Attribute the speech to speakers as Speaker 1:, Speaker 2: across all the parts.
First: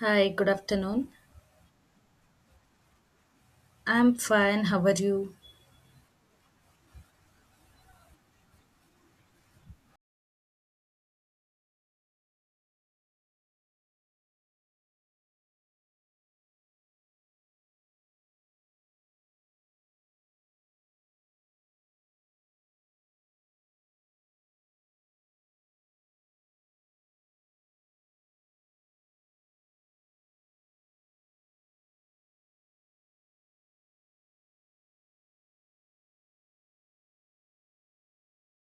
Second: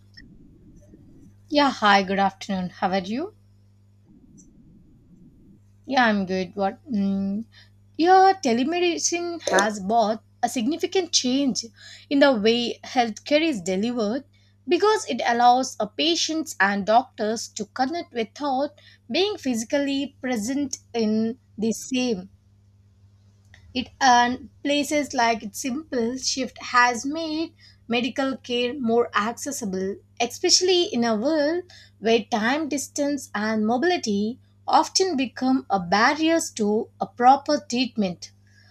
Speaker 1: Hi, good afternoon.
Speaker 2: Yeah, hi, good afternoon. How are you?
Speaker 1: I'm fine. How are you?
Speaker 2: Yeah, I'm good. What? Mm, yeah, telemedicine has brought a significant change in the way healthcare is delivered because it allows a patients and doctors to connect without being physically present in the same It and places like its simple shift has made medical care more accessible, especially in a world where time, distance, and mobility often become a barriers to a proper treatment.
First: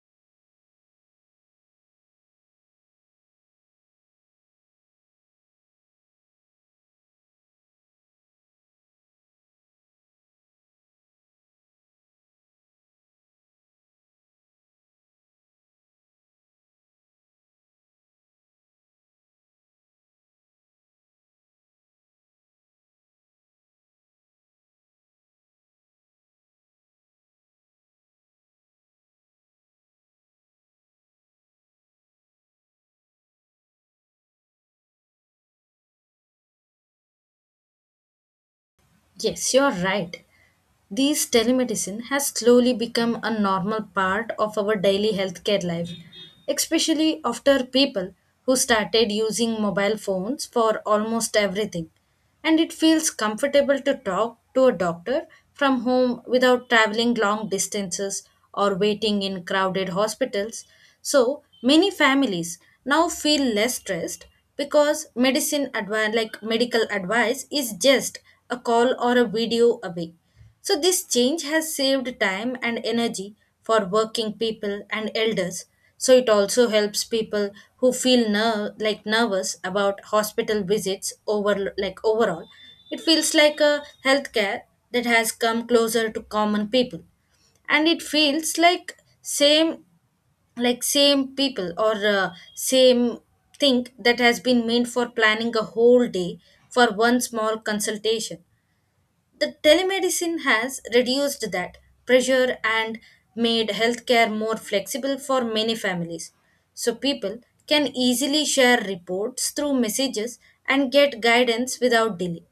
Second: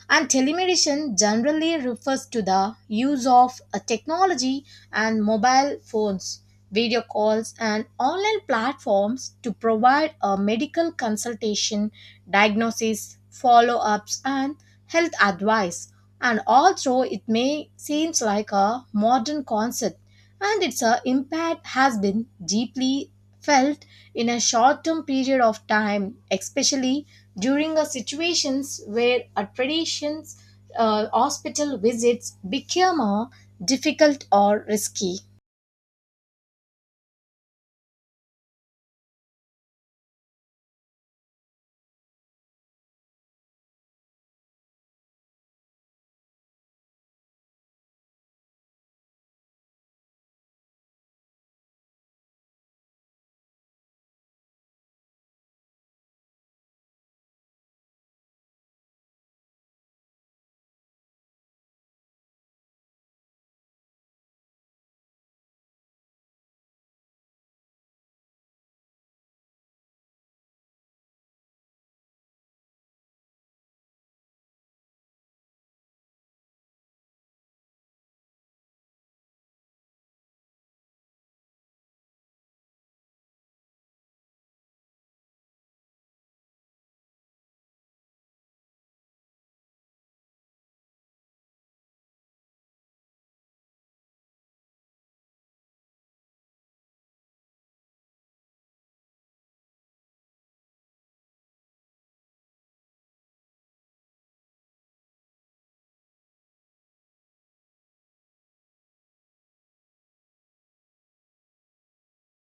Speaker 2: And telemedicine generally refers to the use of a technology and mobile phones, video calls, and online platforms to provide a medical consultation diagnosis, follow ups, and health advice. And although it may seems like a modern concept, and its impact has been deeply felt in a short term period of time, especially during a situations where a tradition's hospital visits become difficult or risky.
Speaker 1: Yes, you're right. These telemedicine has slowly become a normal part of our daily healthcare life, especially after people who started using mobile phones for almost everything. And it feels comfortable to talk to a doctor from home without traveling long distances or waiting in crowded hospitals. So many families now feel less stressed because medicine advi- like medical advice is just a call or a video away. So, this change has saved time and energy for working people and elders. So, it also helps people who feel nervous about hospital visits over overall. It feels like a healthcare that has come closer to common people, and it feels like same people or same thing that has been meant for planning a whole day for one small consultation. The telemedicine has reduced that pressure and made healthcare more flexible for many families. So people can easily share reports through messages and get guidance without delay.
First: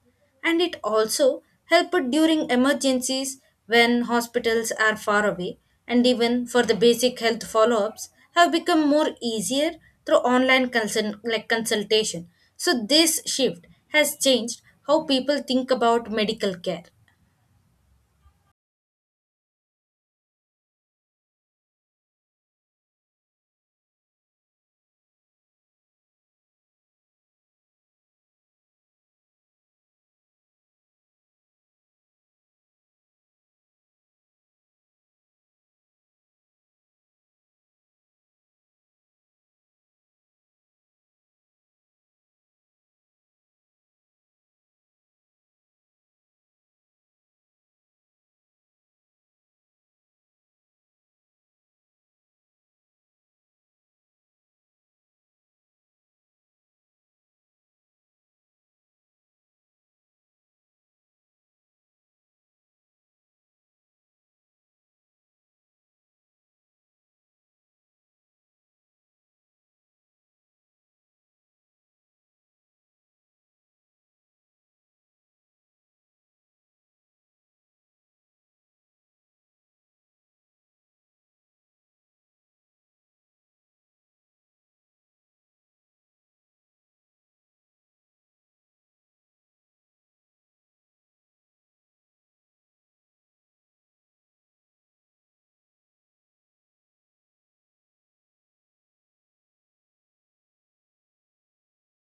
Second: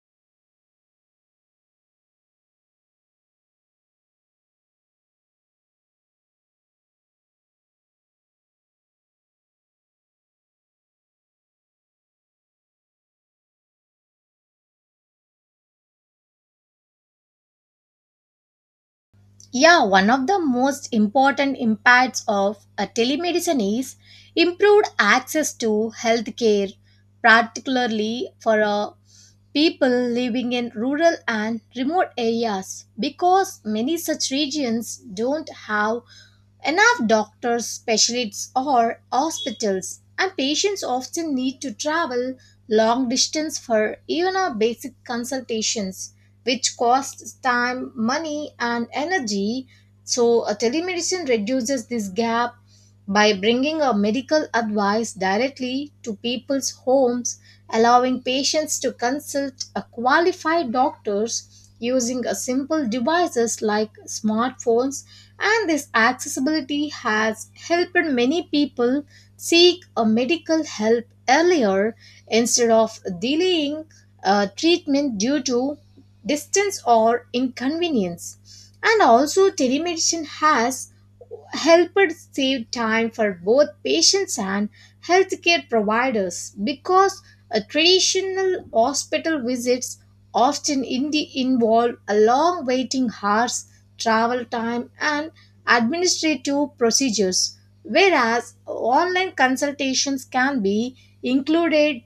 Speaker 1: And it also helped during emergencies when hospitals are far away, and even for the basic health follow-ups have become more easier through online consultation. So, this shift has changed how people think about medical care.
Speaker 2: Yeah, one of the most important impacts of telemedicine is improved access to healthcare, particularly for people living in rural and remote areas, because many such regions don't have enough doctors, specialists, or hospitals, and patients often need to travel long distance for even our basic consultations which costs time, money, and energy. So, a telemedicine reduces this gap by bringing a medical advice directly to people's homes, allowing patients to consult a qualified doctors using a simple devices like smartphones and this accessibility has helped many people seek a medical help earlier instead of delaying treatment due to distance or inconvenience. And also, telemedicine has helped save time for both patients and healthcare providers because a traditional hospital visits often involve a long waiting hours, travel time, and administrative procedures, whereas online consultations can be included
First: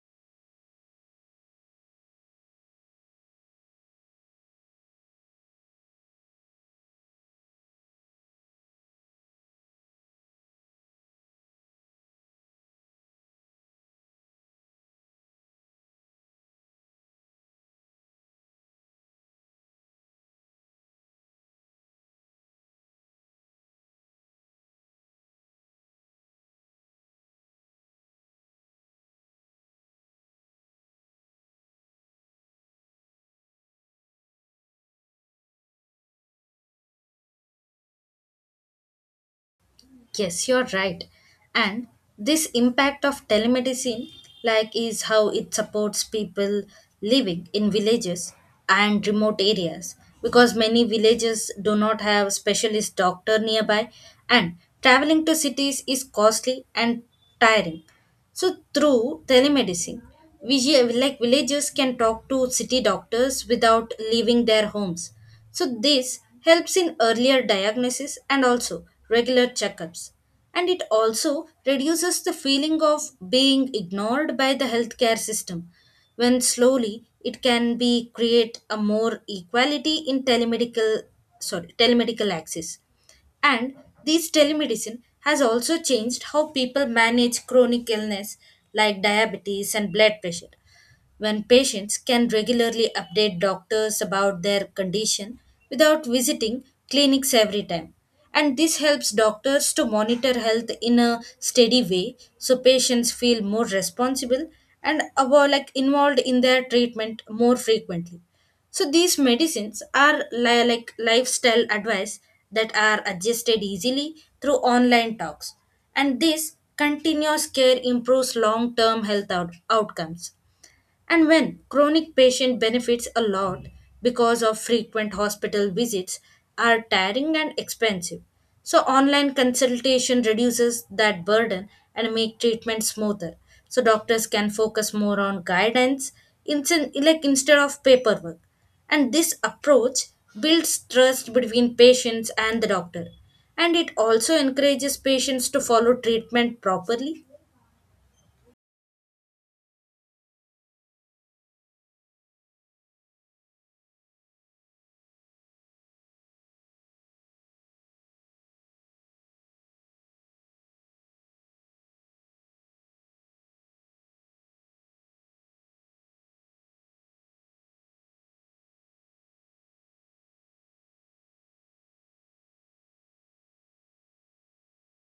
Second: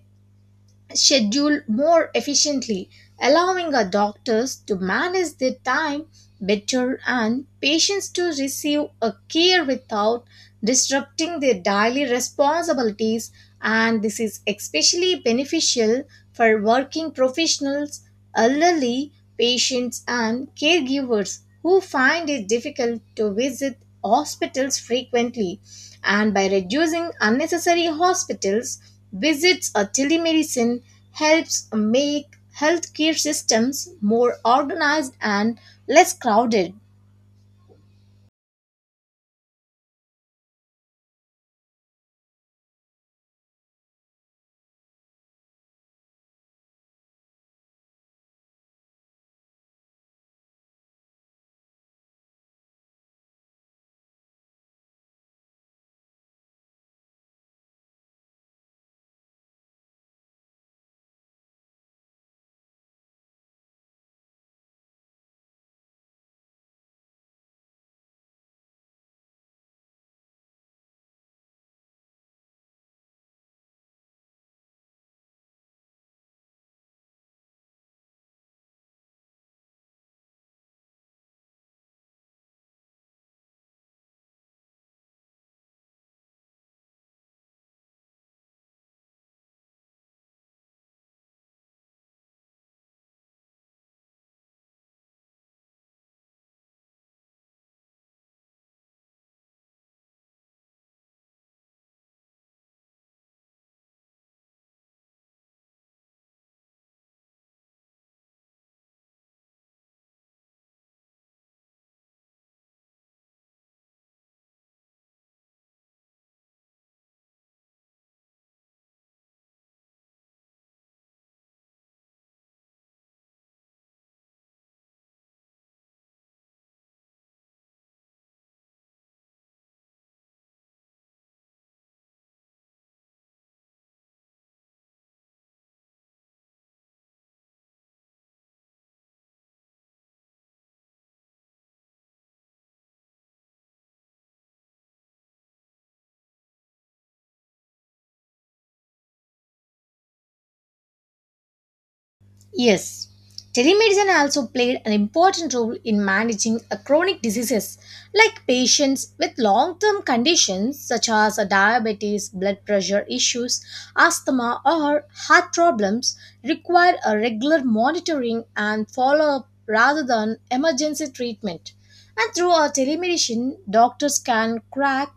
Speaker 2: schedule more efficiently, allowing our doctors to manage their time better and patients to receive a care without disrupting their daily responsibilities and this is especially beneficial for working professionals, elderly patients, and caregivers who find it difficult to visit hospitals frequently. And by reducing unnecessary hospitals visits or telemedicine helps make healthcare systems more organized and less crowded.
Speaker 1: Yes, you're right. And this impact of telemedicine, like, is how it supports people living in villages and remote areas, because many villages do not have specialist doctor nearby, and traveling to cities is costly and tiring. So through telemedicine, villagers can talk to city doctors without leaving their homes. So this helps in earlier diagnosis and also regular checkups. And it also reduces the feeling of being ignored by the healthcare system, when slowly it can be create a more equality in telemedical, sorry, telemedical access. And this telemedicine has also changed how people manage chronic illness like diabetes and blood pressure, when patients can regularly update doctors about their condition without visiting clinics every time. And this helps doctors to monitor health in a steady way, so patients feel more responsible and involved in their treatment more frequently. So these medicines are like lifestyle advice that are adjusted easily through online talks. And this continuous care improves long term health outcomes, and when chronic patient benefits a lot because of frequent hospital visits are tiring and expensive. So online consultation reduces that burden and make treatment smoother. So doctors can focus more on guidance, instead of paperwork. And this approach builds trust between patients and the doctor. And it also encourages patients to follow treatment properly.
Speaker 2: Yes, telemedicine also played an important role in managing a chronic diseases like patients with long term conditions such as a diabetes, blood pressure issues, asthma, or heart problems require a regular monitoring and follow up rather than emergency treatment. And through our telemedicine, doctors can crack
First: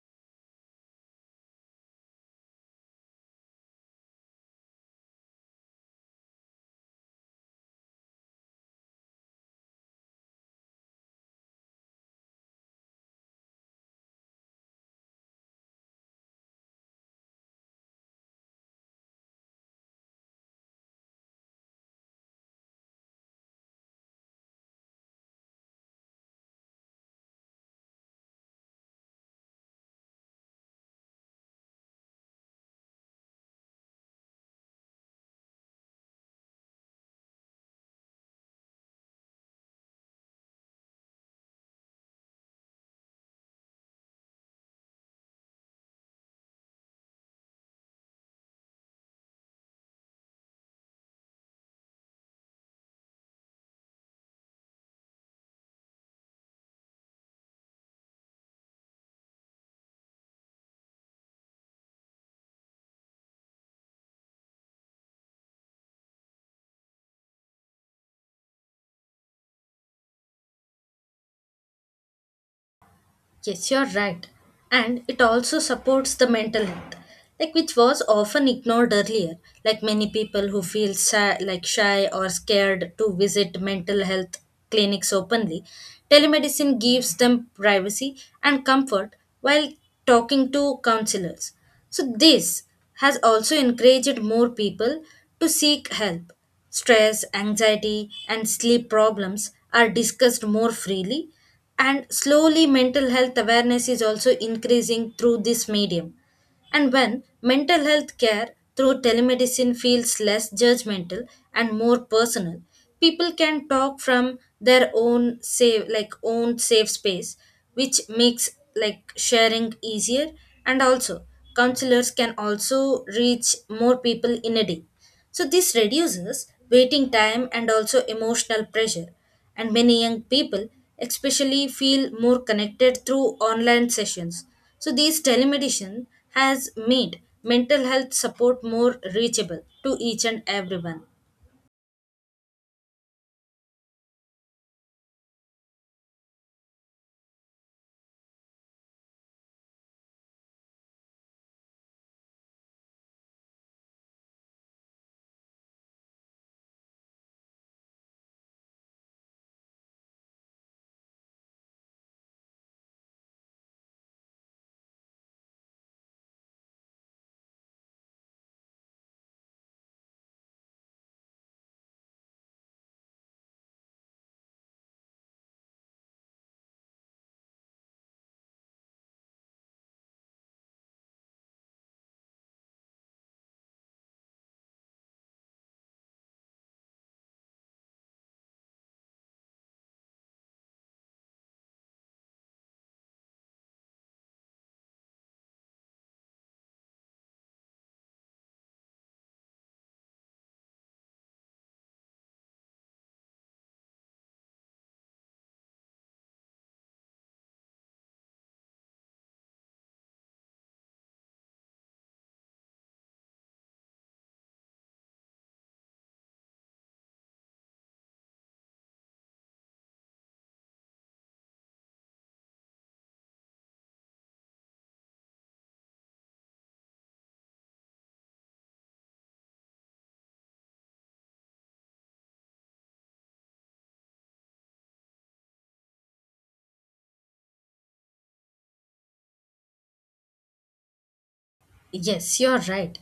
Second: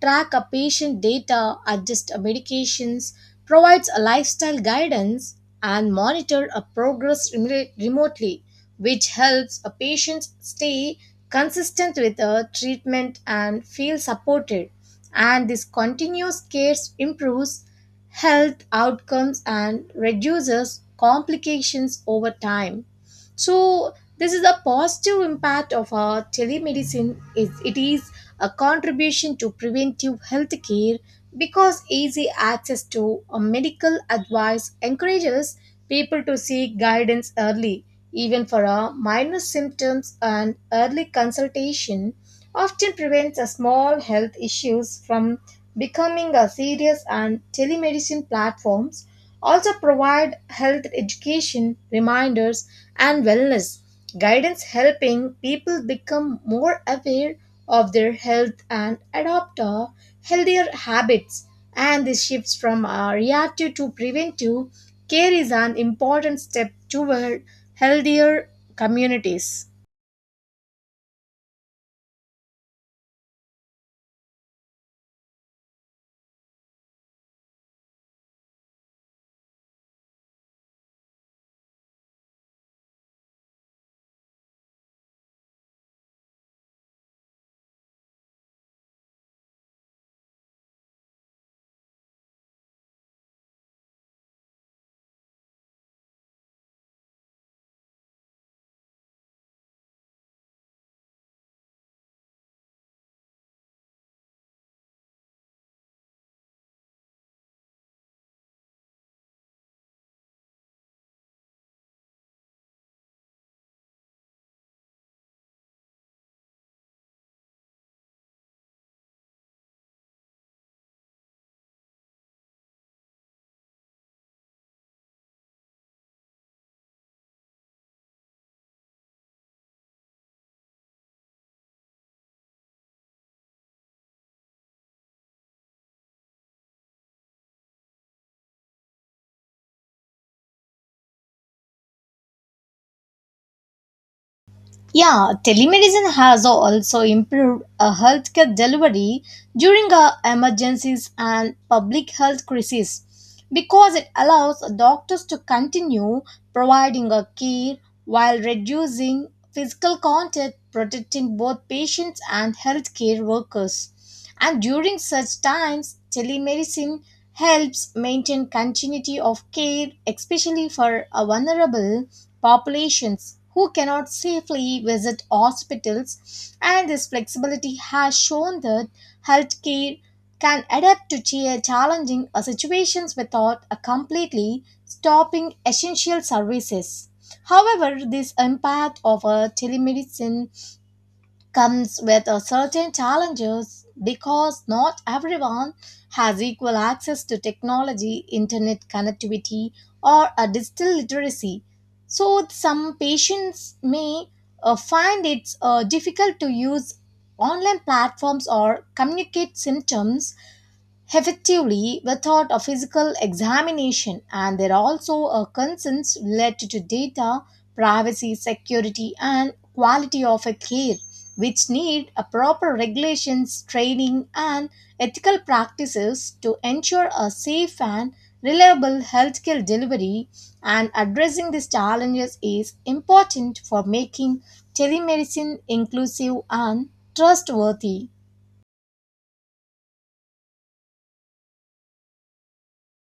Speaker 2: track a patient data, adjust medications, provides a lifestyle guidance, and monitor a progress remotely, which helps a patient stay consistent with the treatment and feel supported. And this continuous care improves health outcomes and reduces complications over time, so this is a positive impact of our telemedicine is it is a contribution to preventive health care because easy access to a medical advice encourages people to seek guidance early even for a minor symptoms and early consultation often prevents a small health issues from becoming a serious and telemedicine platforms also provide health education reminders and wellness guidance helping people become more aware of their health and adopt healthier habits and this shifts from reactive to preventive care is an important step toward healthier communities.
Speaker 1: Yes, you're right. And it also supports the mental health, like which was often ignored earlier. Like many people who feel shy or scared to visit mental health clinics openly, telemedicine gives them privacy and comfort while talking to counselors. So this has also encouraged more people to seek help. Stress, anxiety, and sleep problems are discussed more freely, and slowly mental health awareness is also increasing through this medium. And when mental health care through telemedicine feels less judgmental and more personal, people can talk from their own safe space, which makes sharing easier. And also counselors can also reach more people in a day, so this reduces waiting time and also emotional pressure. And many young people especially feel more connected through online sessions. So these telemedicine has made mental health support more reachable to each and everyone.
Speaker 2: Yeah, telemedicine has also improved healthcare delivery during emergencies and public health crises because it allows doctors to continue providing a care while reducing physical contact, protecting both patients and healthcare workers. And during such times, telemedicine helps maintain continuity of care, especially for a vulnerable populations who cannot safely visit hospitals, and this flexibility has shown that healthcare can adapt to challenging situations without completely stopping essential services. However, this impact of telemedicine comes with a certain challenges because not everyone has equal access to technology, internet connectivity, or a digital literacy. So some patients may find it difficult to use online platforms or communicate symptoms effectively, without a physical examination, and there are also concerns related to data, privacy, security, and quality of a care, which need a proper regulations, training, and ethical practices to ensure a safe and reliable healthcare delivery. And addressing these challenges is important for making telemedicine inclusive and trustworthy.
Speaker 1: Yes, you're right.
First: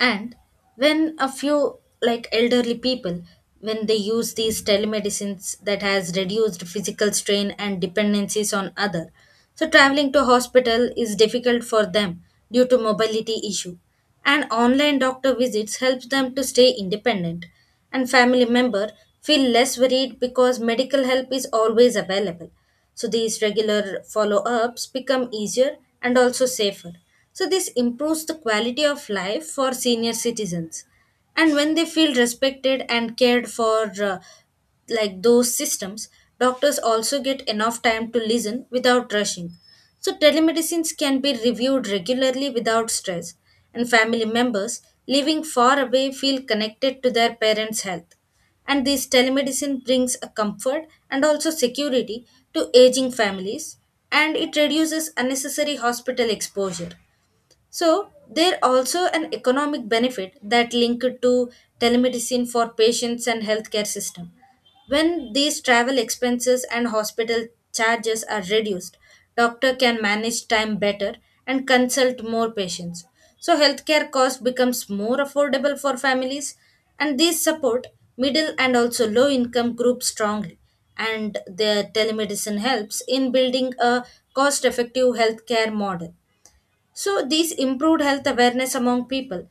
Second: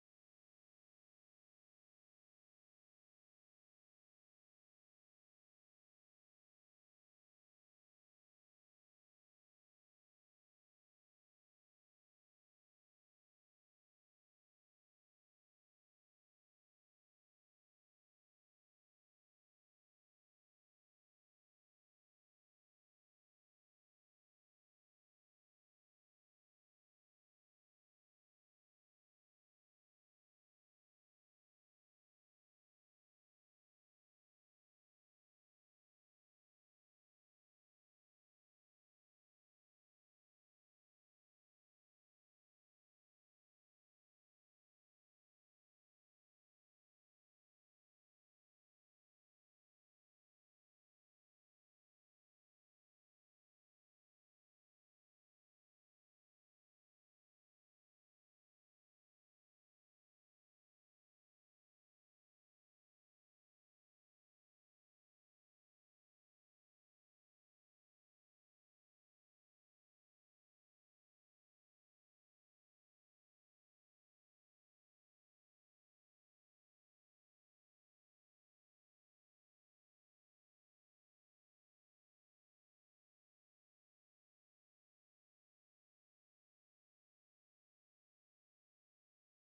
Speaker 1: And when a few like elderly people when they use these telemedicines, that has reduced physical strain and dependencies on other. So traveling to hospital is difficult for them due to mobility issue, and online doctor visits helps them to stay independent, and family member feel less worried because medical help is always available. So these regular follow ups become easier and also safer, so this improves the quality of life for senior citizens. And when they feel respected and cared for, like those systems, doctors also get enough time to listen without rushing. So, telemedicines can be reviewed regularly without stress, and family members living far away feel connected to their parents' health. And this telemedicine brings a comfort and also security to aging families, and it reduces unnecessary hospital exposure. So there also an economic benefit that linked to telemedicine for patients and healthcare system. When these travel expenses and hospital charges are reduced, doctor can manage time better and consult more patients. So healthcare cost becomes more affordable for families, and these support middle and also low income groups strongly. And the telemedicine helps in building a cost effective healthcare model, so these improved health awareness among people.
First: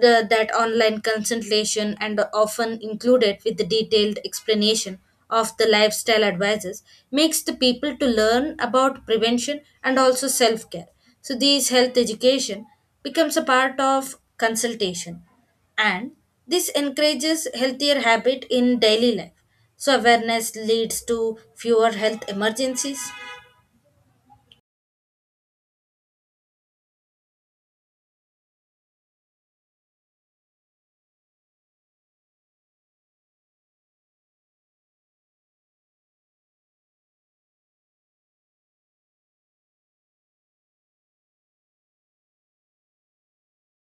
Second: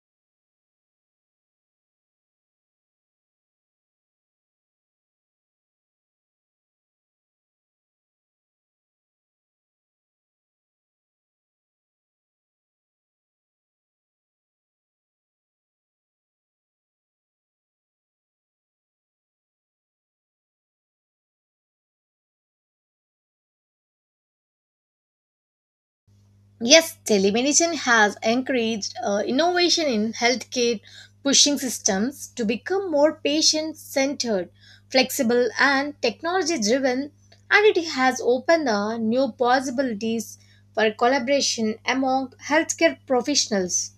Speaker 1: The, that online consultation and often included with the detailed explanation of the lifestyle advices makes the people to learn about prevention and also self-care. So these health education becomes a part of consultation, and this encourages healthier habit in daily life. So awareness leads to fewer health emergencies.
Speaker 2: Yes, telemedicine has encouraged innovation in healthcare, pushing systems to become more patient centered, flexible, and technology driven, and it has opened the new possibilities for collaboration among healthcare professionals,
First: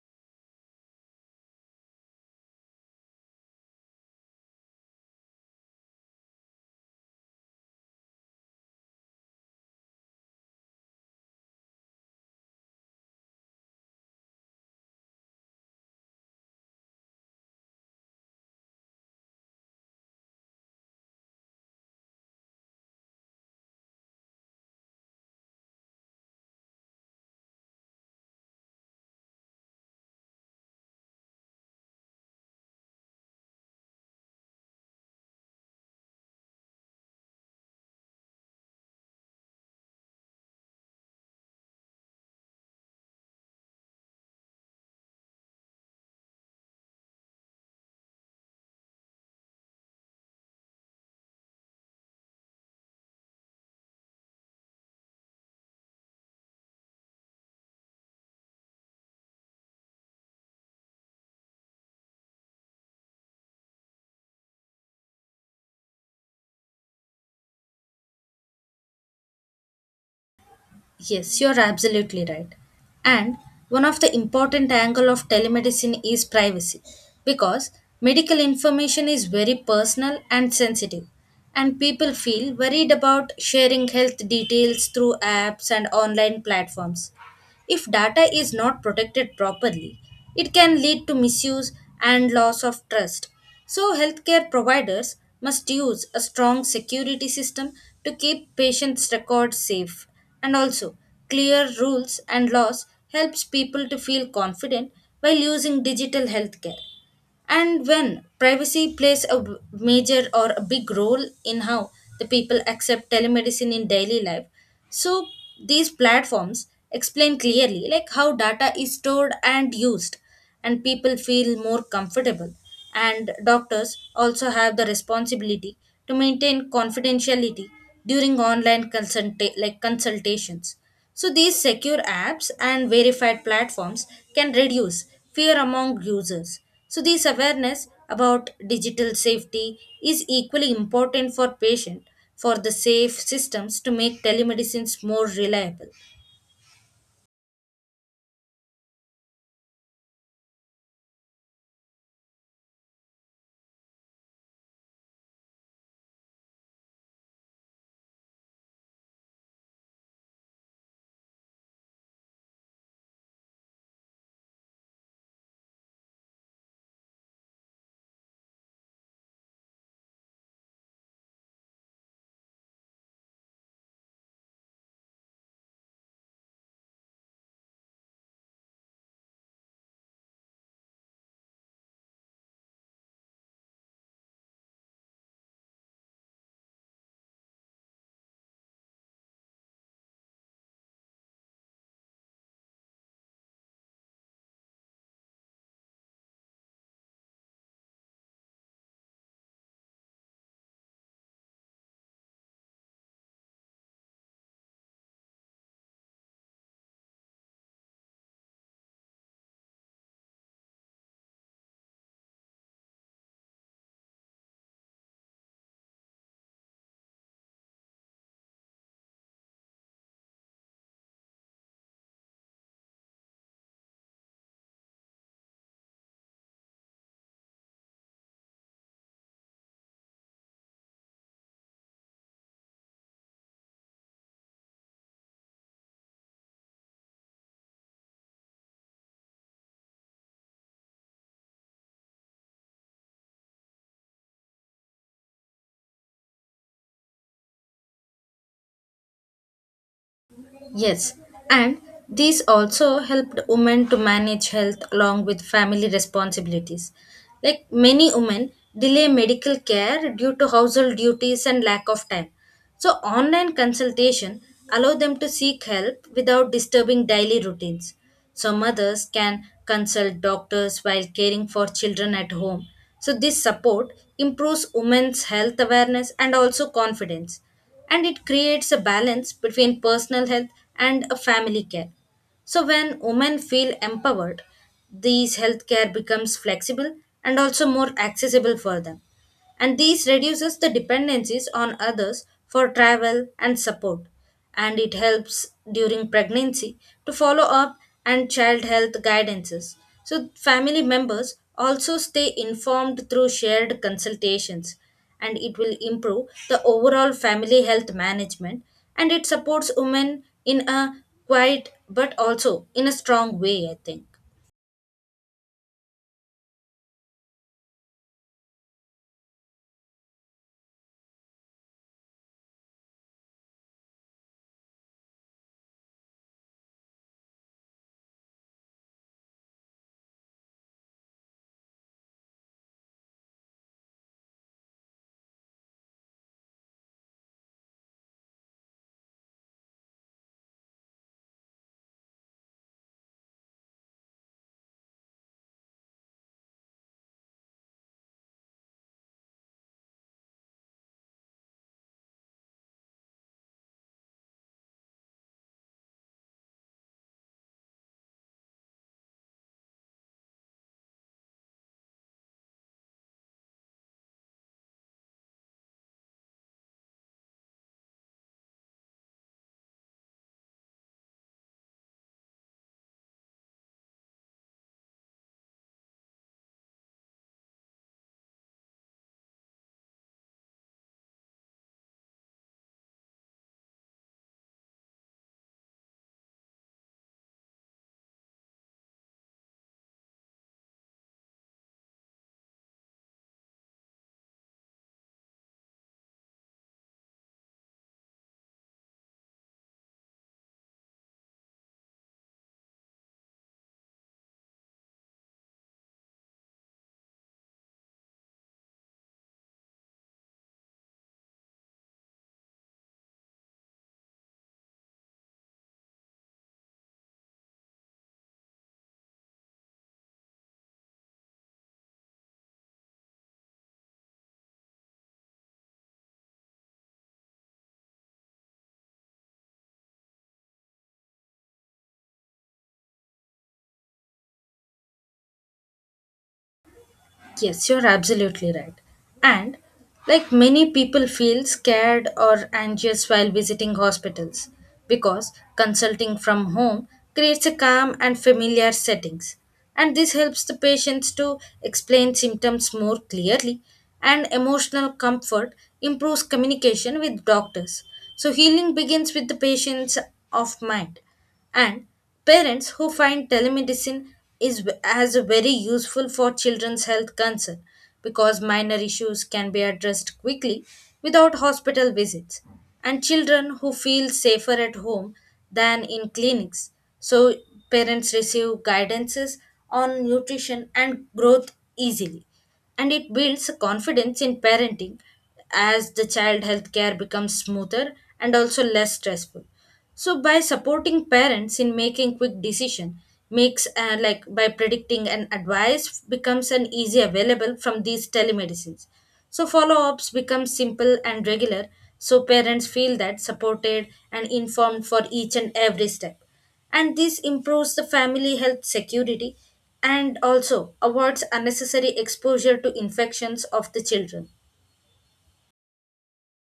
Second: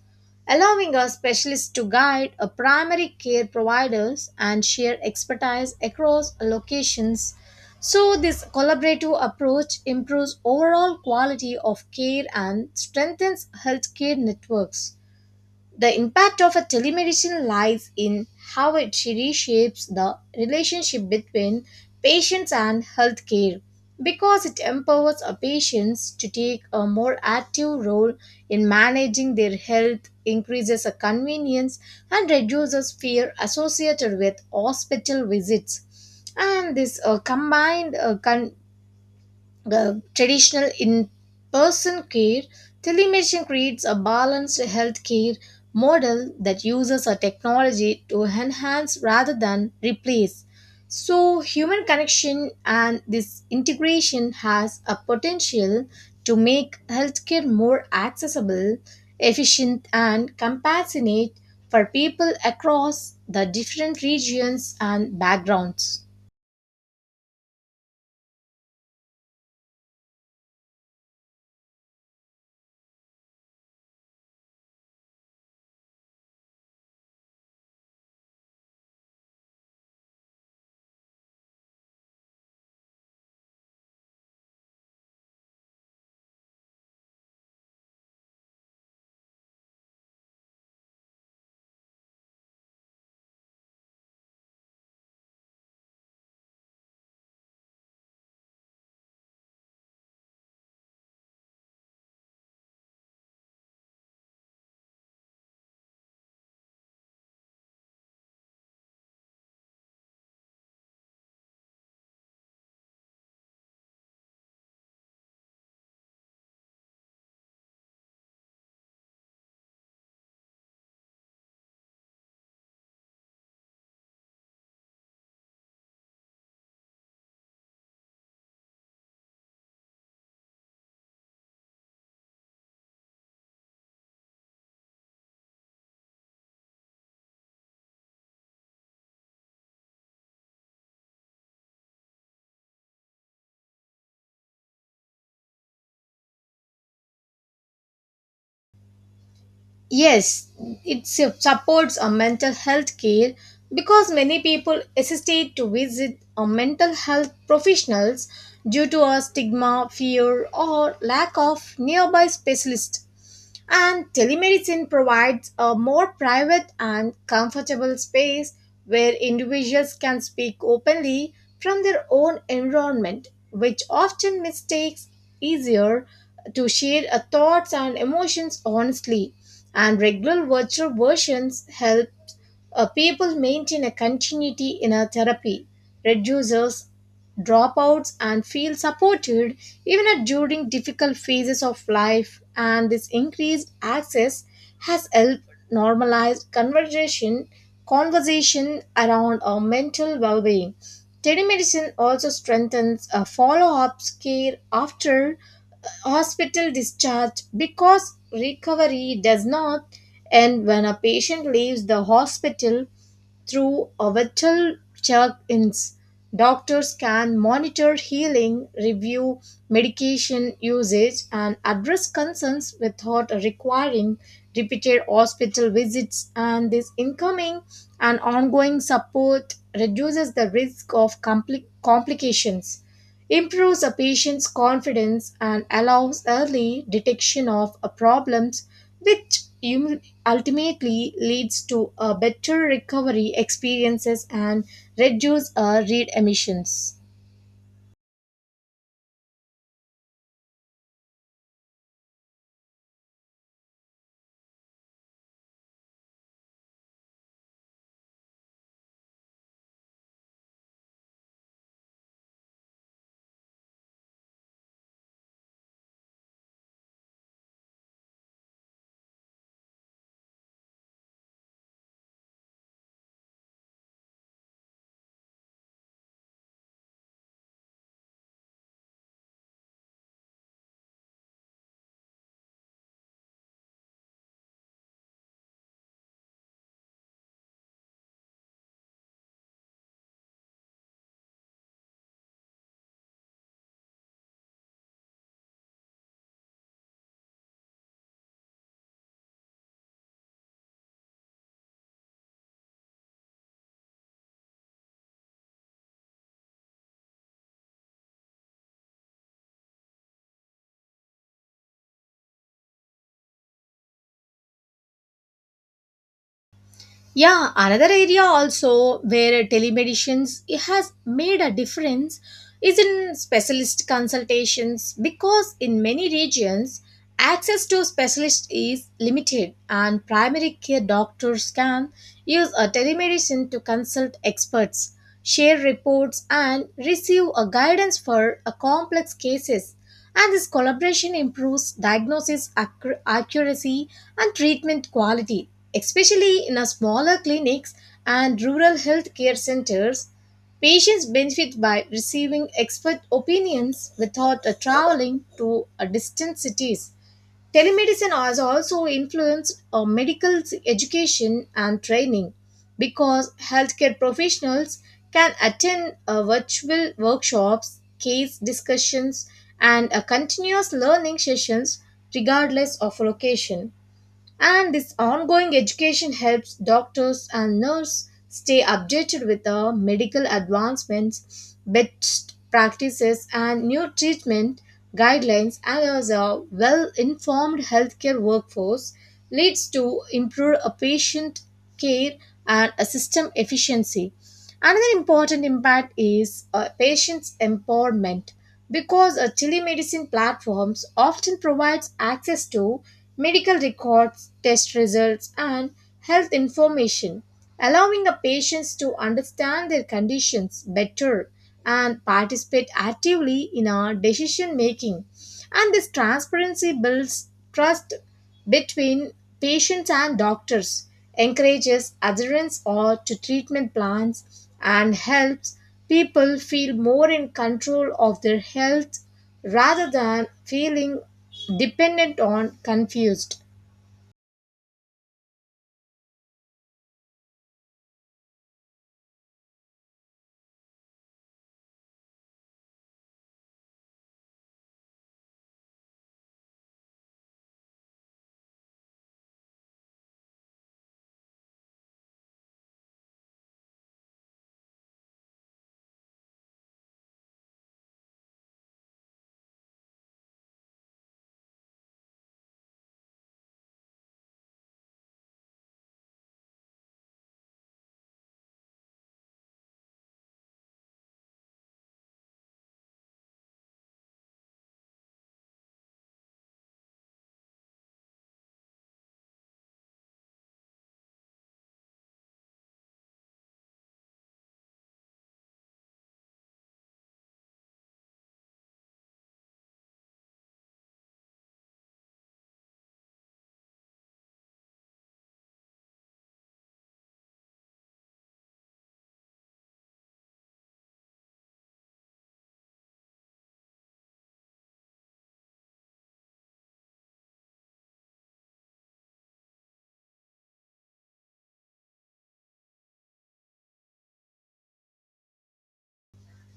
Speaker 2: allowing our specialists to guide a primary care providers and share expertise across locations so this collaborative approach improves overall quality of care and strengthens healthcare networks. The impact of a telemedicine lies in how it reshapes the relationship between patients and healthcare because it empowers a patients to take a more active role in managing their health, increases a convenience and reduces fear associated with hospital visits. And this combined the traditional in-person care, telemedicine creates a balanced healthcare model that uses a technology to enhance rather than replace. So human connection and this integration has a potential to make healthcare more accessible, efficient and compassionate for people across the different regions and backgrounds.
Speaker 1: Yes, you're absolutely right. And one of the important angle of telemedicine is privacy, because medical information is very personal and sensitive, and people feel worried about sharing health details through apps and online platforms. If data is not protected properly, it can lead to misuse and loss of trust. So, healthcare providers must use a strong security system to keep patients' records safe. And also, clear rules and laws helps people to feel confident while using digital healthcare. And when privacy plays a major or a big role in how the people accept telemedicine in daily life, so these platforms explain clearly like how data is stored and used, and people feel more comfortable. And doctors also have the responsibility to maintain confidentiality during online consultations. So, these secure apps and verified platforms can reduce fear among users. So, this awareness about digital safety is equally important for patients, for the safe systems to make telemedicines more reliable.
Speaker 2: Yes, it supports a mental health care because many people hesitate to visit a mental health professionals due to a stigma, fear, or lack of nearby specialists. And telemedicine provides a more private and comfortable space where individuals can speak openly from their own environment, which often mistakes easier to share thoughts and emotions honestly. And regular virtual versions help people maintain a continuity in a therapy, reduces dropouts and feel supported even at- during difficult phases of life and this increased access has helped normalize conversation around our mental well-being. Telemedicine also strengthens a follow-up care after hospital discharge because recovery does not end when a patient leaves the hospital through orbital check ins, doctors can monitor healing, review medication usage, and address concerns without requiring repeated hospital visits, and this incoming and ongoing support reduces the risk of complications, improves a patient's confidence, and allows early detection of problems, which ultimately leads to a better recovery experiences and reduce read emissions.
Speaker 1: Yes, and these also helped women to manage health along with family responsibilities. Like many women delay medical care due to household duties and lack of time. So online consultation allow them to seek help without disturbing daily routines. So mothers can consult doctors while caring for children at home. So this support improves women's health awareness and also confidence, and it creates a balance between personal health and a family care. So when women feel empowered, these healthcare becomes flexible and also more accessible for them. And this reduces the dependencies on others for travel and support. And it helps during pregnancy to follow up and child health guidances. So family members also stay informed through shared consultations, and it will improve the overall family health management, and it supports women in a quiet but also in a strong way, I think.
Speaker 2: Yeah, another area also where telemedicines it has made a difference is in specialist consultations because in many regions access to specialists is limited and primary care doctors can use a telemedicine to consult experts, share reports and receive a guidance for a complex cases and this collaboration improves diagnosis accuracy and treatment quality especially in a smaller clinics and rural healthcare centers patients benefit by receiving expert opinions without traveling to distant cities. Telemedicine has also influenced medical education and training because healthcare professionals can attend virtual workshops, case discussions, and continuous learning sessions regardless of location. And this ongoing education helps doctors and nurses stay updated with the medical advancements, best practices, and new treatment guidelines. And as a well informed healthcare workforce leads to improved patient care and a system efficiency. Another important impact is patients' empowerment because telemedicine platforms often provides access to medical records, test results, and health information, allowing the patients to understand their conditions better and participate actively in our decision making. And this transparency builds trust between patients and doctors, encourages adherence or to treatment plans, and helps people feel more in control of their health rather than feeling dependent on confused.
Speaker 1: Yes, you're absolutely right. And like many people feel scared or anxious while visiting hospitals, because consulting from home creates a calm and familiar settings. And this helps the patients to explain symptoms more clearly, and emotional comfort improves communication with doctors. So healing begins with the patient's of mind. And parents who find telemedicine is as very useful for children's health concern, because minor issues can be addressed quickly without hospital visits, and children who feel safer at home than in clinics. So parents receive guidances on nutrition and growth easily, and it builds confidence in parenting as the child health care becomes smoother and also less stressful. So by supporting parents in making quick decision makes, like by predicting and advice becomes an easy available from these telemedicines. So follow-ups become simple and regular, so parents feel that supported and informed for each and every step. And this improves the family health security and also avoids unnecessary exposure to infections of the children.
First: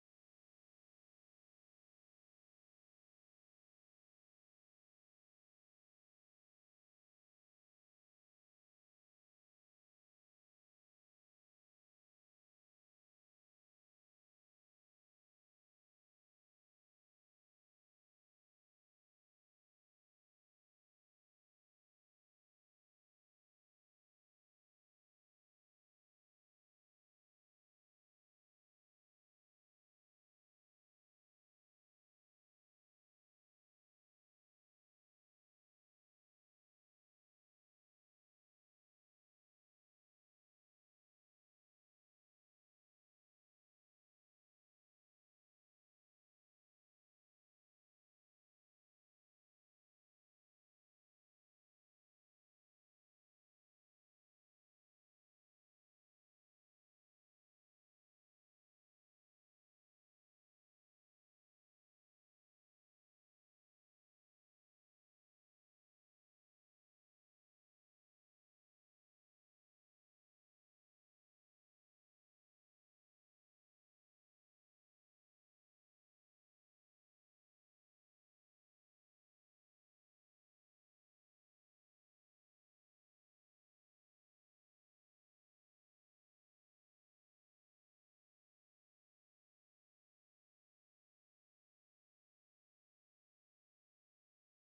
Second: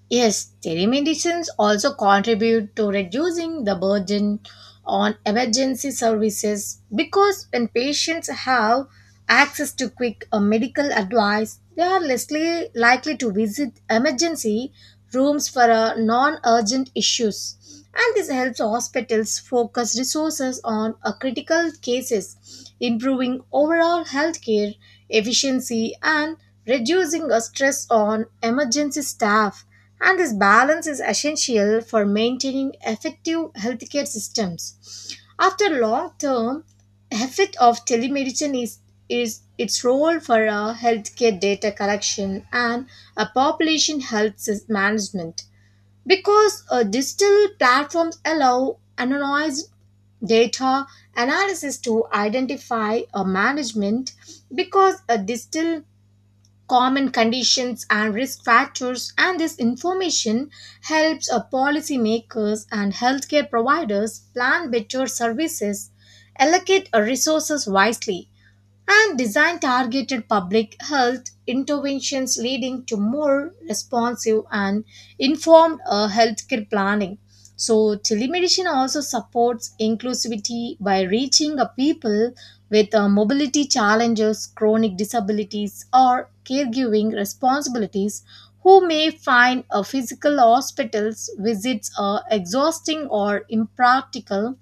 Speaker 2: Yes, telemedicines also contribute to reducing the burden on emergency services because when patients have access to quick medical advice, they are less likely to visit emergency rooms for non urgent issues. And this helps hospitals focus resources on critical cases, improving overall healthcare efficiency and reducing stress on emergency staff. And this balance is essential for maintaining effective healthcare systems. After long term, effect of telemedicine is its role for healthcare data collection and a population health management. Because digital platforms allow anonymized data analysis to identify a management because a digital common conditions and risk factors and this information helps a policymakers and healthcare providers plan better services allocate resources wisely and design targeted public health interventions leading to more responsive and informed healthcare planning. So, telemedicine also supports inclusivity by reaching a people with mobility challenges, chronic disabilities, or caregiving responsibilities who may find a physical hospital's visits are exhausting or impractical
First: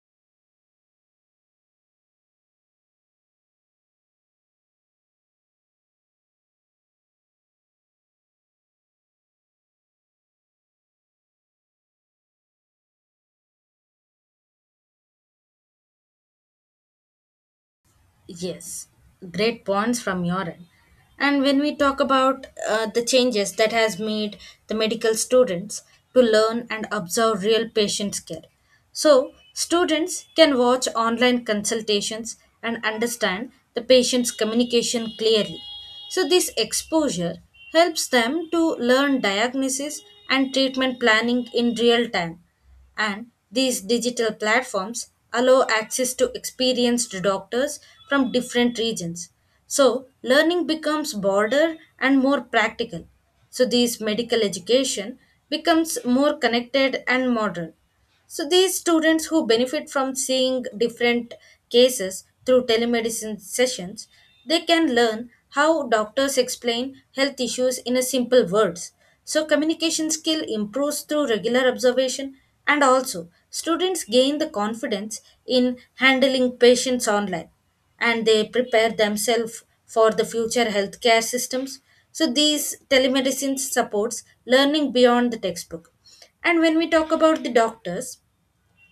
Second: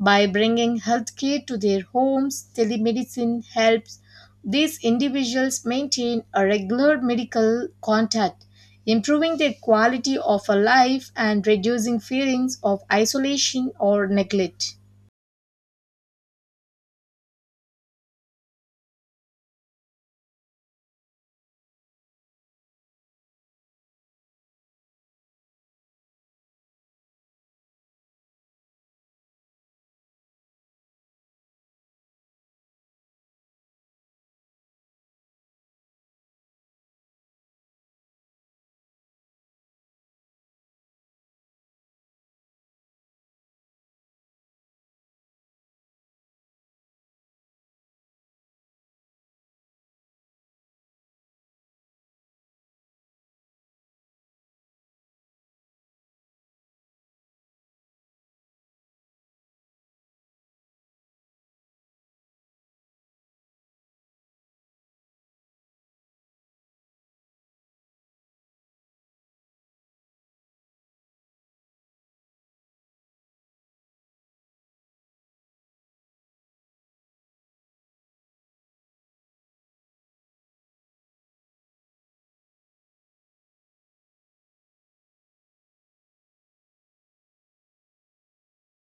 Speaker 2: by bringing healthcare to their homes telemedicine helps these individuals maintain a regular medical contact improving their quality of life and reducing feelings of isolation or neglect.
Speaker 1: Yes, great points from your end. And when we talk about the changes that has made the medical students to learn and observe real patient care. So, students can watch online consultations and understand the patient's communication clearly. So, this exposure helps them to learn diagnosis and treatment planning in real time. And these digital platforms allow access to experienced doctors from different regions. So, learning becomes broader and more practical. So, this medical education becomes more connected and modern. So these students who benefit from seeing different cases through telemedicine sessions, they can learn how doctors explain health issues in a simple words. So communication skill improves through regular observation, and also students gain the confidence in handling patients online, and they prepare themselves for the future healthcare systems. So these telemedicine supports learning beyond the textbook. And when we talk about the doctors,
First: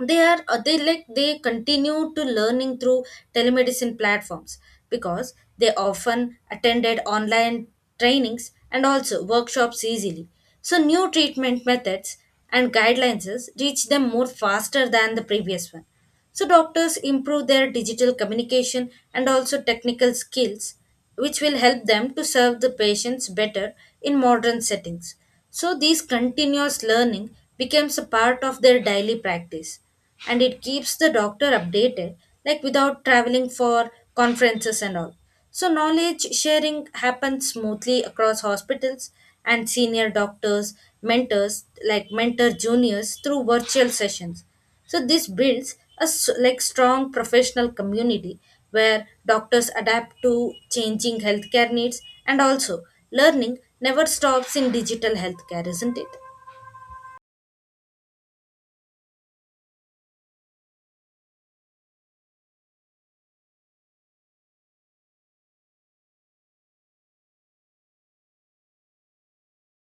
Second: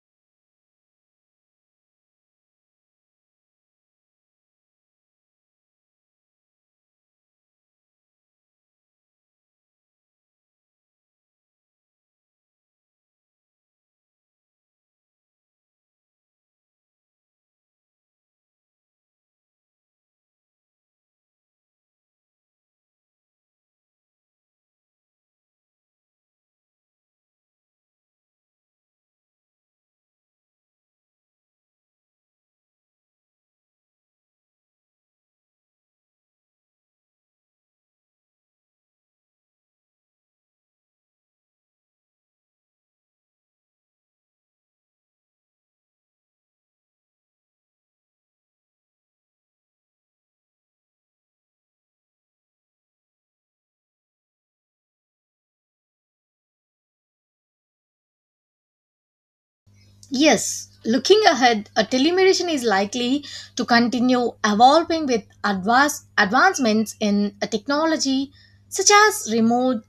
Speaker 1: they are they like they continue to learning through telemedicine platforms, because they often attended online trainings and also workshops easily. So new treatment methods and guidelines reach them more faster than the previous one. So doctors improve their digital communication and also technical skills, which will help them to serve the patients better in modern settings. So this continuous learning becomes a part of their daily practice, and it keeps the doctor updated like without traveling for conferences and all. So knowledge sharing happens smoothly across hospitals, and senior doctors, mentor juniors through virtual sessions. So this builds a strong professional community where doctors adapt to changing healthcare needs, and also learning never stops in digital healthcare, isn't it?
Speaker 2: Yes, looking ahead, a telemedicine is likely to continue evolving with advanced advancements in a technology such as remote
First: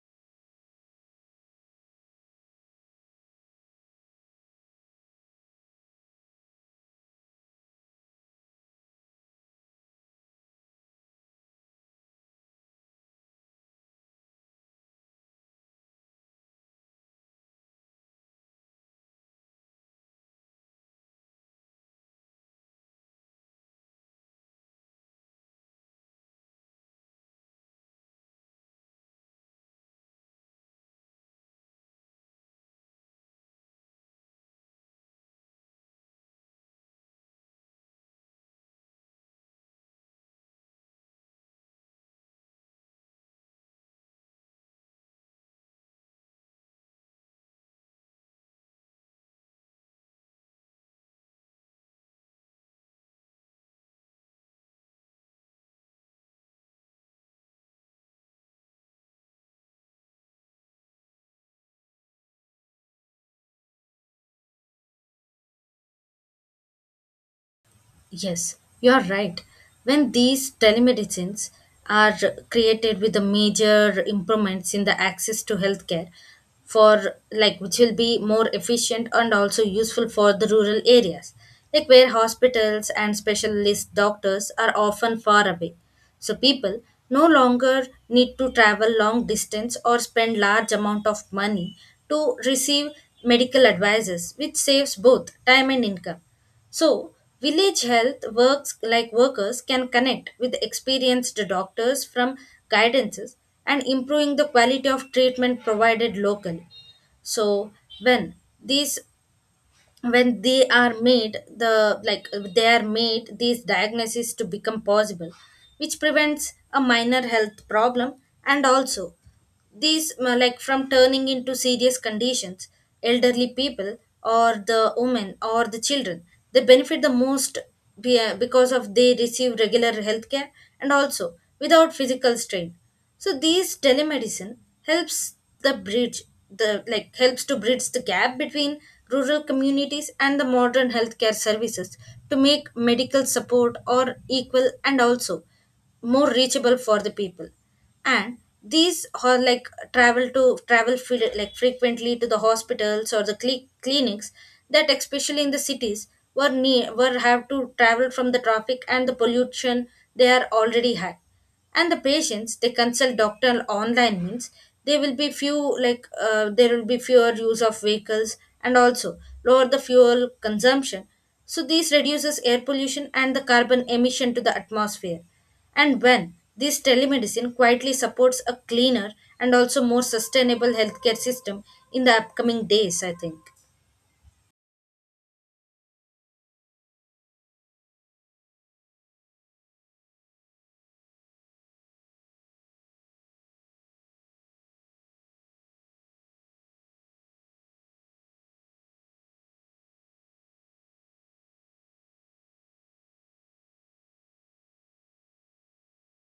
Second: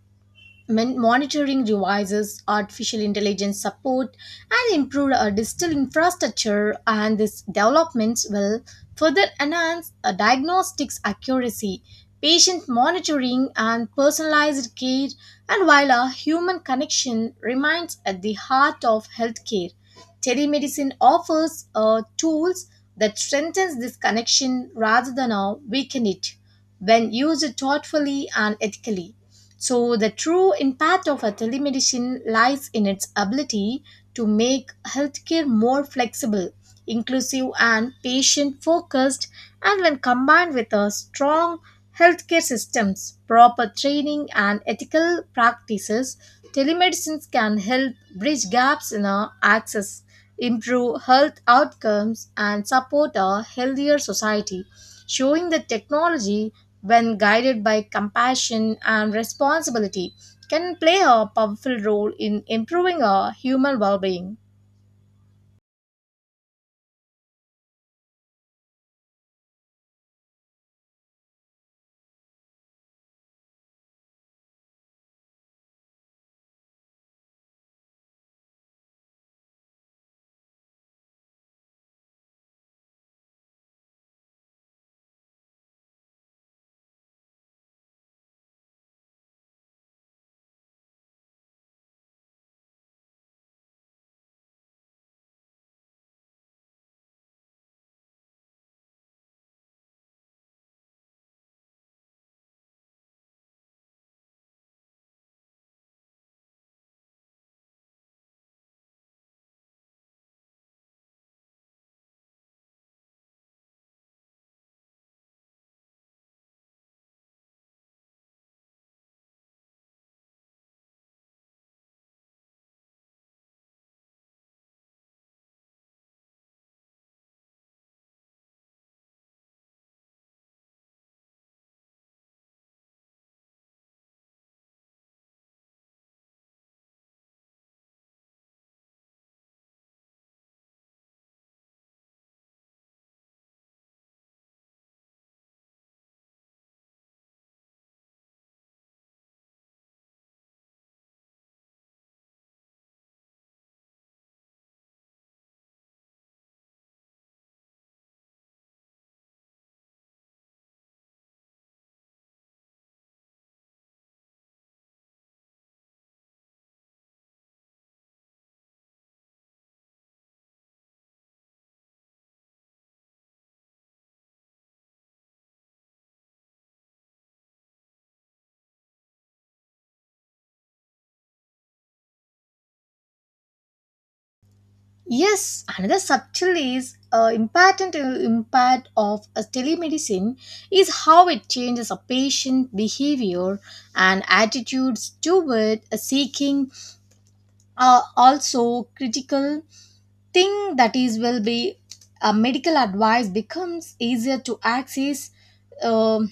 Speaker 2: Monitoring devices, artificial intelligence support, and improved digital infrastructure, and these developments will further enhance diagnostics accuracy, patient monitoring, and personalized care. And while a human connection remains at the heart of healthcare, telemedicine offers tools that strengthens this connection rather than weaken it when used thoughtfully and ethically. So, the true impact of a telemedicine lies in its ability to make healthcare more flexible, inclusive, and patient focused. And when combined with a strong healthcare systems, proper training, and ethical practices, telemedicines can help bridge gaps in our access improve health outcomes, and support a healthier society, showing that technology, when guided by compassion and responsibility, can play a powerful role in improving our human well being.
Speaker 1: Yes, you are right. When these telemedicines are created with the major improvements in the access to healthcare, for like which will be more efficient and also useful for the rural areas, like where hospitals and specialist doctors are often far away. So people no longer need to travel long distance or spend large amount of money to receive medical advices, which saves both time and income. So, village health works like workers can connect with experienced doctors from guidances and improving the quality of treatment provided locally. So, when these when they are made the like they are made these diagnoses to become possible, which prevents a minor health problem, and also these like from turning into serious conditions. Elderly people or the women or the children, they benefit the most because of they receive regular health care and also without physical strain. So these telemedicine helps the bridge the like helps to bridge the gap between rural communities and the modern healthcare services to make medical support or equal and also more reachable for the people. And these are like travel frequently to the hospitals or the clinics, that especially in the cities, were have to travel from the traffic and the pollution they are already had. And the patients, they consult doctor online means there will be few like there will be fewer use of vehicles and also lower the fuel consumption. So this reduces air pollution and the carbon emission to the atmosphere. And when this telemedicine quietly supports a cleaner and also more sustainable healthcare system in the upcoming days, I think.
Speaker 2: Yes, another subtle is important impact of a telemedicine is how it changes a patient behavior and attitudes toward a seeking are also critical thing that is will be medical advice becomes easier to access, um,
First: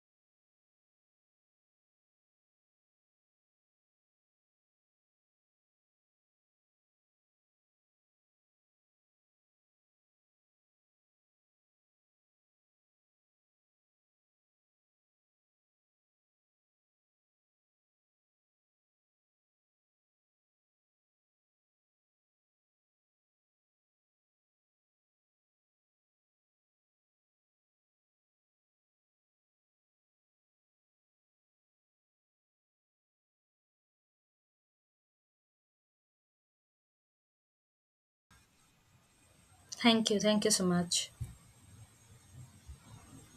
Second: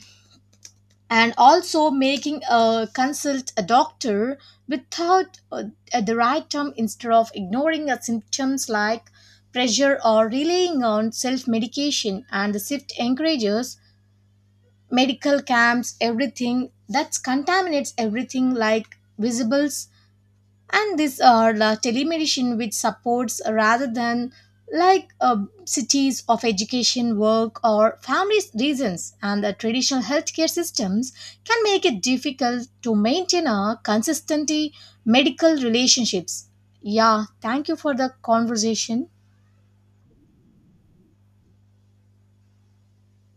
Speaker 2: and also making a consult a doctor without at the right time instead of ignoring the symptoms like pressure or relying on self-medication and the shift encourages medical camps everything that contaminates everything like visibles and these are the telemedicine which supports rather than like uh, cities of education work or family reasons and the traditional healthcare systems can make it difficult to maintain a consistently medical relationships. Yeah, thank you for the conversation.
Speaker 1: Thank you, thank you so much.